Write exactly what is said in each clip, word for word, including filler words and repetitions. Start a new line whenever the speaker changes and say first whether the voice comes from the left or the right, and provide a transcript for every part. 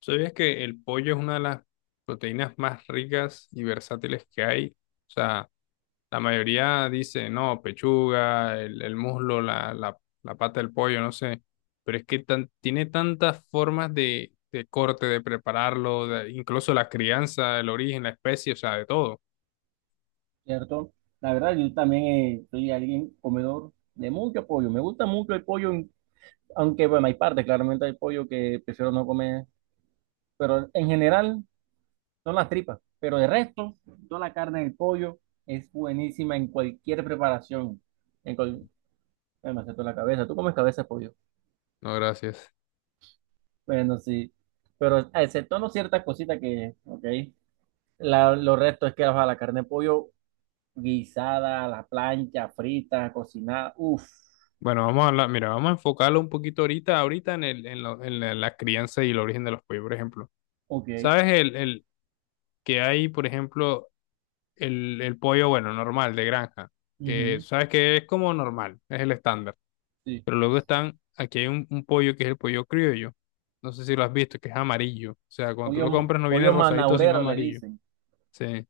left: ¿Sabías que el pollo es una de las proteínas más ricas y versátiles que hay? O sea, la mayoría dice, no, pechuga, el, el muslo, la, la, la pata del pollo, no sé. Pero es que tan- tiene tantas formas de, de corte, de prepararlo, de- incluso la crianza, el origen, la especie, o sea, de todo.
right: ¿Cierto? La verdad, yo también eh, soy alguien comedor de mucho pollo. Me gusta mucho el pollo, aunque bueno, hay partes, claramente hay pollo que prefiero no comer, pero en general son las tripas. Pero de resto, toda la carne del pollo es buenísima en cualquier preparación. En cual... Ay, me la cabeza. ¿Tú comes cabeza de pollo?
left: No, gracias.
right: Bueno, sí. Pero exceptuando ciertas cositas que, ok. La, lo resto es que ajá, la carne de pollo guisada, a la plancha, frita, cocinada. Uff.
left: Bueno, vamos a hablar, mira, vamos a enfocarlo un poquito ahorita, ahorita en el, en lo- en la, la crianza y el origen de los pollos, por ejemplo.
right: Ok.
left: ¿Sabes el, el que hay, por ejemplo? el, el pollo, bueno, normal, de granja, que
right: Ujú,
left: sabes que es como normal, es el estándar.
right: sí.
left: Pero luego están, aquí hay un, un pollo que es el pollo criollo. No sé si lo has visto, que es amarillo. O sea, cuando tú lo
right: Pollo,
left: compras no viene
right: pollo
left: rosadito, sino
right: manaurero le
left: amarillo.
right: dicen,
left: Sí.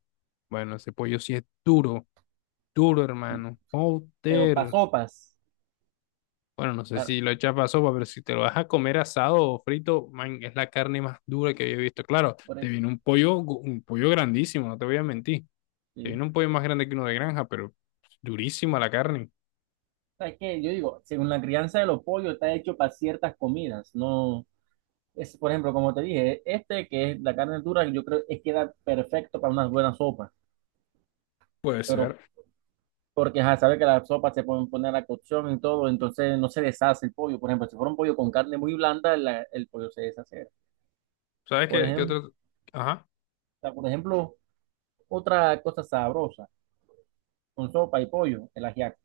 left: Bueno, ese pollo sí es duro, duro,
right: sí.
left: hermano.
right: Pero para
left: Joder.
right: sopas,
left: Bueno, no sé si
right: para,
left: lo echas para sopa, pero si te lo vas a comer asado o frito, man, es la carne más dura que había visto. Claro,
right: por
left: te
right: eso,
left: viene un pollo, gu- un pollo grandísimo, no te voy a mentir. Tiene
right: sí.
left: un pollo más grande que uno de granja, pero durísima la carne.
right: ¿Sabes qué? Yo digo, según la crianza de los pollos está hecho para ciertas comidas, no es, por ejemplo, como te dije, este que es la carne dura, yo creo que queda perfecto para unas buenas sopas,
left: Puede
right: pero
left: ser.
right: porque ya sabe que las sopas se pueden poner a cocción y todo, entonces no se deshace el pollo. Por ejemplo, si fuera un pollo con carne muy blanda, la- el pollo se deshace.
left: ¿Sabes
right: Por
left: qué, qué
right: ejemplo,
left: otro? Ajá,
right: por ejemplo, otra cosa sabrosa. Con sopa y pollo, el ajiaco,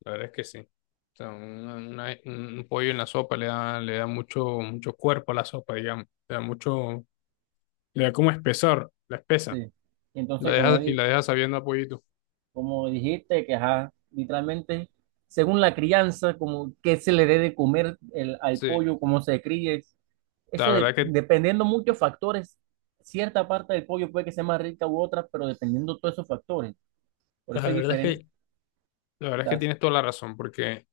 left: la verdad es que sí. O sea, una- una- un pollo en la sopa le da, le da mucho, mucho cuerpo a la sopa, digamos. Le da mucho, le da como espesor, la espesa.
right: sí. Y
left: La
right: entonces, como,
left: deja, y
right: di-
left: la deja sabiendo a pollito.
right: como dijiste, que ajá, literalmente, según la crianza, como qué se le dé de comer el, al
left: Sí,
right: pollo, cómo se críe,
left: la
right: eso de-
left: verdad que,
right: dependiendo muchos factores, cierta parte del pollo puede que sea más rica u otra, pero dependiendo todos esos factores, por
left: la
right: eso hay
left: verdad es
right: diferentes.
left: que, la verdad es que tienes toda la razón, porque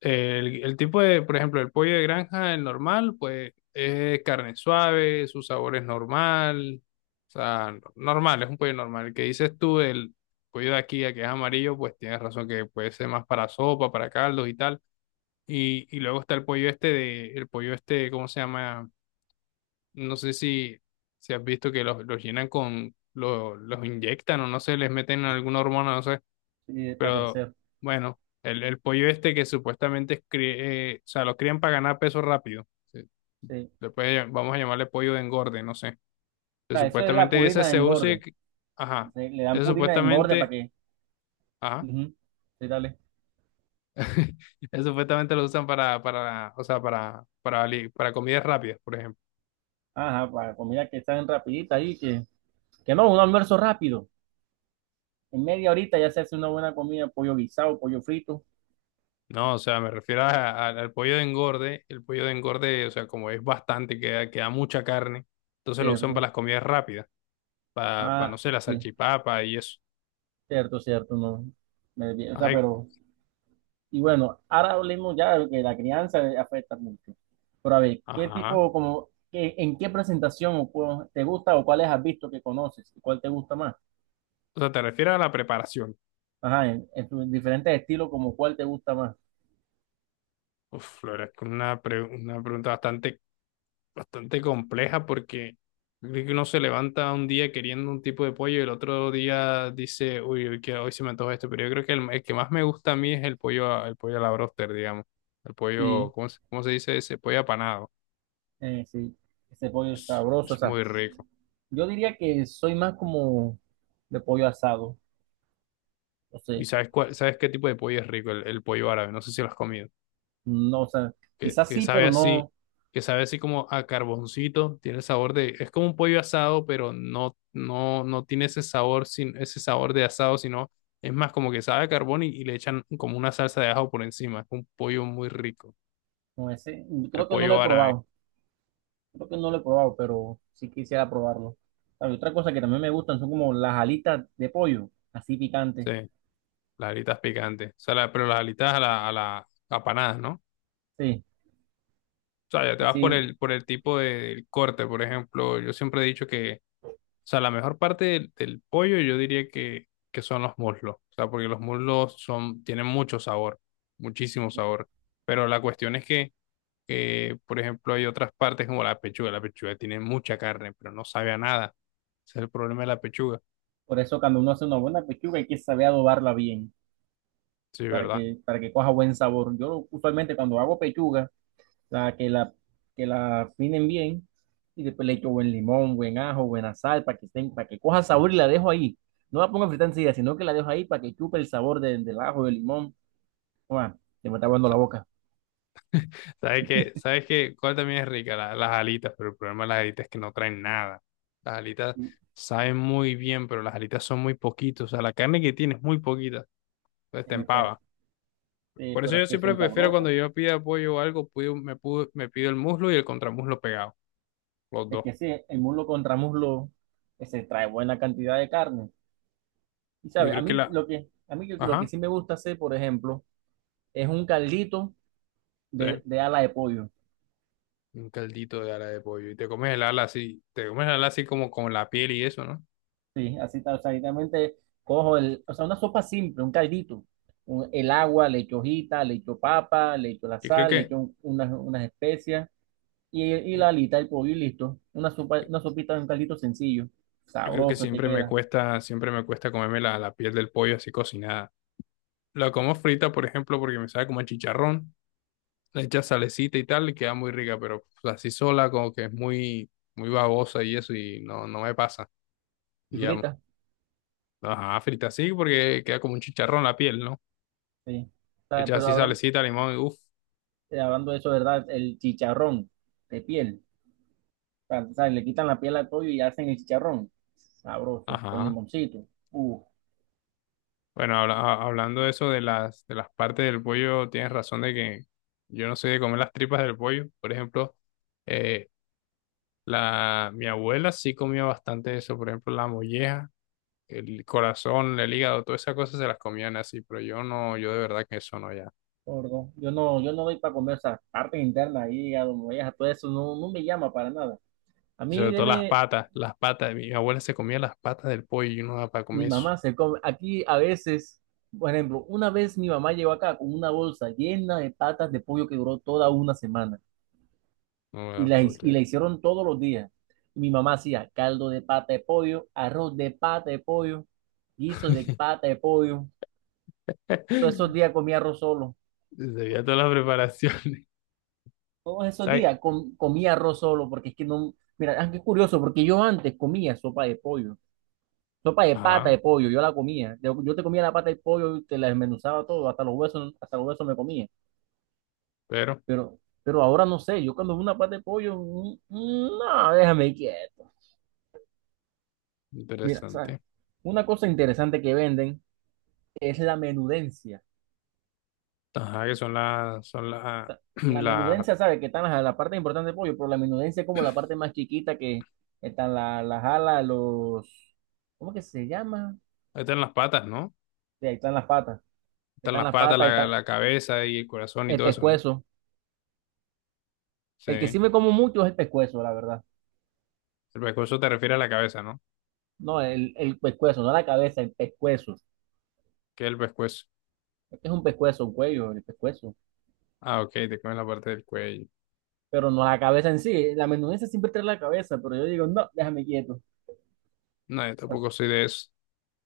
left: El, el tipo de, por ejemplo, el pollo de granja, el normal, pues es carne suave, su sabor es normal, o sea, no- normal, es un pollo normal. El que dices tú, el pollo de aquí, el que es amarillo, pues tienes razón que puede ser más para sopa, para caldos y tal. Y, y luego está el pollo este de, el pollo este, ¿cómo se llama? No sé si, si has visto que los, los llenan con, lo- los inyectan o no sé, les meten alguna hormona, no sé.
right: Sí, para
left: Pero
right: crecer,
left: bueno, el, el pollo este que supuestamente es cri- eh, o sea, lo crían para ganar peso rápido. se-
right: sí.
left: le puede llam- vamos a llamarle pollo de engorde, no sé. Que
right: O sea, eso es la
left: supuestamente ese
right: purina de
left: se usa, y
right: engorde,
left: que- ajá,
right: le le dan
left: ese
right: purina de engorde para
left: supuestamente,
right: que,
left: ajá,
right: ujú, sí, dale.
left: ese supuestamente lo usan para, para, o sea, para, para, li- para comidas rápidas, por ejemplo.
right: Ajá, para comida que están rapidita ahí, que Que no, un almuerzo rápido. En media horita ya se hace una buena comida, pollo guisado, pollo frito,
left: No, o sea, me refiero a- a- al pollo de engorde. El pollo de engorde, o sea, como es bastante, queda, queda mucha carne, entonces lo usan
right: cierto.
left: para las comidas rápidas, para, para, no
right: Ah,
left: sé, la
right: sí,
left: salchipapa y eso.
right: cierto, cierto, no. Me desvié, o
left: Ajá,
right: sea, pero, y bueno, ahora hablemos ya de que la crianza afecta mucho. Pero a ver, ¿qué
left: ajá.
right: tipo, como, qué- en qué presentación o cu- te gusta o cuáles has visto que conoces? ¿Y cuál te gusta más?
left: O sea, te refieres a la preparación.
right: Ajá, en, en tus diferentes estilos, como cuál te gusta más.
left: Uf, la verdad es que una, pre- una pregunta bastante, bastante compleja porque yo creo que uno se levanta un día queriendo un tipo de pollo y el otro día dice, uy, hoy, que- hoy se me antoja esto, pero yo creo que el, el que más me gusta a mí es el pollo, a- el pollo a la broster, digamos. El pollo,
right: Sí,
left: ¿cómo se, cómo se dice ese? Pollo apanado.
right: eh, sí, ese pollo
left: Es,
right: sabroso, o
left: es
right: sea,
left: muy rico.
right: yo diría que soy más como de pollo asado. No sé,
left: ¿Y sabes cuál, sabes qué tipo de pollo es rico? El, el pollo árabe. No sé si lo has comido.
right: no, o sea,
left: que,
right: quizás
left: que
right: sí,
left: sabe
right: pero
left: así,
right: no,
left: que sabe así como a carboncito, tiene el sabor de, es como un pollo asado, pero no, no, no tiene ese sabor, sin, ese sabor de asado, sino es más como que sabe a carbón y, y le echan como una salsa de ajo por encima, es un pollo muy rico,
right: no ese,
left: el
right: creo que no lo
left: pollo
right: he
left: árabe,
right: probado, creo que no lo he probado, pero sí quisiera probarlo. Hay otra cosa que también me gustan son como las alitas de pollo, así
left: sí,
right: picantes,
left: las alitas picantes, o sea, la- pero las alitas a la, a la apanadas, ¿no?
right: sí,
left: O sea, ya te vas por
right: así,
left: el, por el tipo de- del corte, por ejemplo, yo siempre he dicho que, o sea, la mejor parte del, del pollo yo diría que, que son los muslos. O sea, porque los muslos son, tienen mucho sabor, muchísimo sabor. Pero la cuestión es que, que, por ejemplo, hay otras partes como la pechuga. La pechuga tiene mucha carne, pero no sabe a nada. Ese es el problema de la pechuga.
right: por eso cuando uno hace una buena pechuga hay que saber adobarla bien,
left: Sí,
right: para
left: ¿verdad?
right: que, para que coja buen sabor. Yo usualmente cuando hago pechuga, sea, que la, que la afinen bien y después le echo buen limón, buen ajo, buena sal para que estén, para que coja sabor y la dejo ahí. No la pongo a fritar enseguida, sino que la dejo ahí para que chupe el sabor del, del ajo del limón. Uah, se me está aguando la boca.
left: ¿Sabes qué? ¿Sabes qué? ¿Cuál también es rica? La- las alitas, pero el problema de las alitas es que no traen nada. Las alitas
right: Sí.
left: saben muy bien, pero las alitas son muy poquitos. O sea, la carne que tiene es muy poquita. Entonces te
right: En efecto,
left: empava.
right: eh,
left: Por eso
right: pero es
left: yo
right: que
left: siempre
right: son
left: prefiero cuando
right: sabrosas.
left: yo pido apoyo o algo, pido- me, pudo- me pido el muslo y el contramuslo pegado, los
right: Es
left: dos.
right: que sí, el muslo contra muslo eh, se trae buena cantidad de carne. Y
left: Yo
right: sabes, a
left: creo que
right: mí
left: la,
right: lo que, a mí lo que
left: Ajá,
right: sí me gusta hacer, por ejemplo, es un caldito de,
left: sí,
right: de ala de pollo.
left: un caldito de ala de pollo y te comes el ala así, te comes el ala así como con la piel y eso, ¿no?
right: Sí, así tal, o sea, literalmente cojo el, o sea, una sopa simple, un caldito, un- el agua, le echo hojita, le echo papa, le echo la
left: Yo creo
right: sal, le
left: que,
right: echo un- unas, unas especias y, y
left: yo
right: la alita del pollo y listo. Una sopa, una sopita, un caldito sencillo,
left: creo que
right: sabroso te
left: siempre me
right: queda
left: cuesta, siempre me cuesta comerme la, la piel del pollo así cocinada. La como frita, por ejemplo, porque me sabe como a chicharrón, le echas salecita y tal, y queda muy rica, pero pues, así sola como que es muy, muy babosa y eso y no, no me pasa.
right: y
left: Y ya
right: frita,
left: Ajá, frita así porque queda como un chicharrón la piel, ¿no?
right: sí. O sea,
left: Hecha
right: pero
left: así
right: hablan-
left: salecita, limón y uff.
right: eh, hablando de eso, ¿verdad? El chicharrón de piel, o sea, o sea, le quitan la piel al pollo y hacen el chicharrón, sabroso, con
left: Ajá.
right: limoncito. Uf.
left: Bueno, habla- a- hablando de eso de las, de las partes del pollo, tienes razón de que yo no soy de comer las tripas del pollo. Por ejemplo, eh, la, mi abuela sí comía bastante eso. Por ejemplo, la molleja, el corazón, el hígado, todas esas cosas se las comían así, pero yo no, yo de verdad que eso no ya.
right: Gordo. Yo no, yo no doy para comer esas partes internas ahí, a donde vayas, a todo eso, no, no me llama para nada. A
left: Y
right: mí,
left: sobre todo las
right: deme,
left: patas, las patas. Mi abuela se comía las patas del pollo y yo no da para
right: mi
left: comer eso.
right: mamá se come. Aquí a veces, por ejemplo, una vez mi mamá llegó acá con una bolsa llena de patas de pollo que duró toda una semana
left: No me
right: y
left: la
right: la,
left: puedo
right: hi- y la
left: creer.
right: hicieron todos los días. Y mi mamá hacía caldo de pata de pollo, arroz de pata de pollo, guiso de pata de pollo. Todos esos días comía arroz solo.
left: Debía todas las preparaciones.
right: Todos esos
left: ¿Sabes?
right: días com- comía arroz solo, porque es que no, mira, ah, qué curioso, porque yo antes comía sopa de pollo, sopa de pata
left: Ajá,
right: de pollo, yo la comía, yo, yo te comía la pata de pollo, y te la desmenuzaba todo, hasta los huesos, hasta los huesos me comía,
left: pero
right: pero, pero ahora no sé, yo cuando veo una pata de pollo, mm, mm, no, déjame quieto. Mira, ¿sabes?
left: interesante.
right: Una cosa interesante que venden es la menudencia.
left: Ajá, que son las, son las,
right: Sea, la
left: las,
right: menudencia, sabe que están las- la, parte importante del pollo, pero la menudencia es como la parte más chiquita que están la- las alas, los, ¿cómo que se llama?
left: están las patas, ¿no?
right: Sí, ahí están las patas,
left: Están
right: están
left: las
right: las
left: patas,
right: patas, ahí
left: la,
right: está
left: la cabeza y el corazón y
right: el
left: todo eso, ¿no?
right: pescuezo.
left: Sí.
right: El que sí
left: El
right: me como mucho es el pescuezo, la verdad.
left: pescuezo te refiere a la cabeza, ¿no?
right: No, el, el pescuezo, no la cabeza, el pescuezo.
left: ¿Qué es el pescuezo?
right: Es que es un pescuezo, un cuello, el pescuezo.
left: Ah, ok, te comes la parte del cuello.
right: Pero no la cabeza en sí. La menudencia siempre trae la cabeza, pero yo digo, no, déjame quieto.
left: No, yo tampoco
right: Así,
left: soy de eso.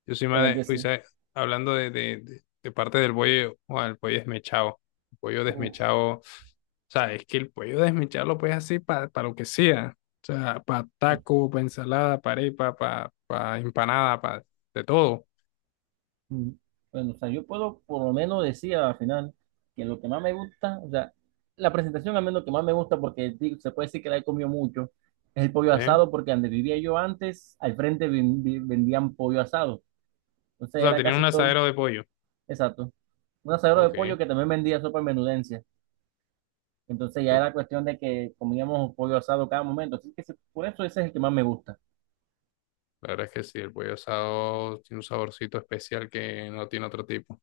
left: Yo soy más
right: eh,
left: de,
right: que
left: uy,
right: sí.
left: ¿sabes? Hablando de, de, de- de parte del pollo, o el pollo desmechado. El pollo
right: Uf.
left: desmechado, o sea, es que el pollo desmechado lo puedes hacer para lo que sea. O sea, para taco, para ensalada, para arepa, para empanada, para de todo.
right: Mm. Bueno, o sea, yo puedo por lo menos decir al final que lo que más me gusta, o sea, la presentación al menos que más me gusta, porque di- se puede decir que la he comido mucho, es el pollo
left: ¿Sí?
right: asado, porque donde vivía yo antes, al frente ven- vi- vendían pollo asado.
left: O
right: Entonces
left: sea,
right: era
left: tiene un
right: casi todo,
left: asadero de pollo.
right: exacto, un asadero de
left: Ok.
right: pollo
left: Te-
right: que también vendía sopa en menudencia. Entonces ya era cuestión de que comíamos pollo asado cada momento. Así que se- por eso ese es el que más me gusta.
left: La verdad es que sí, el pollo asado tiene un saborcito especial que no tiene otro tipo.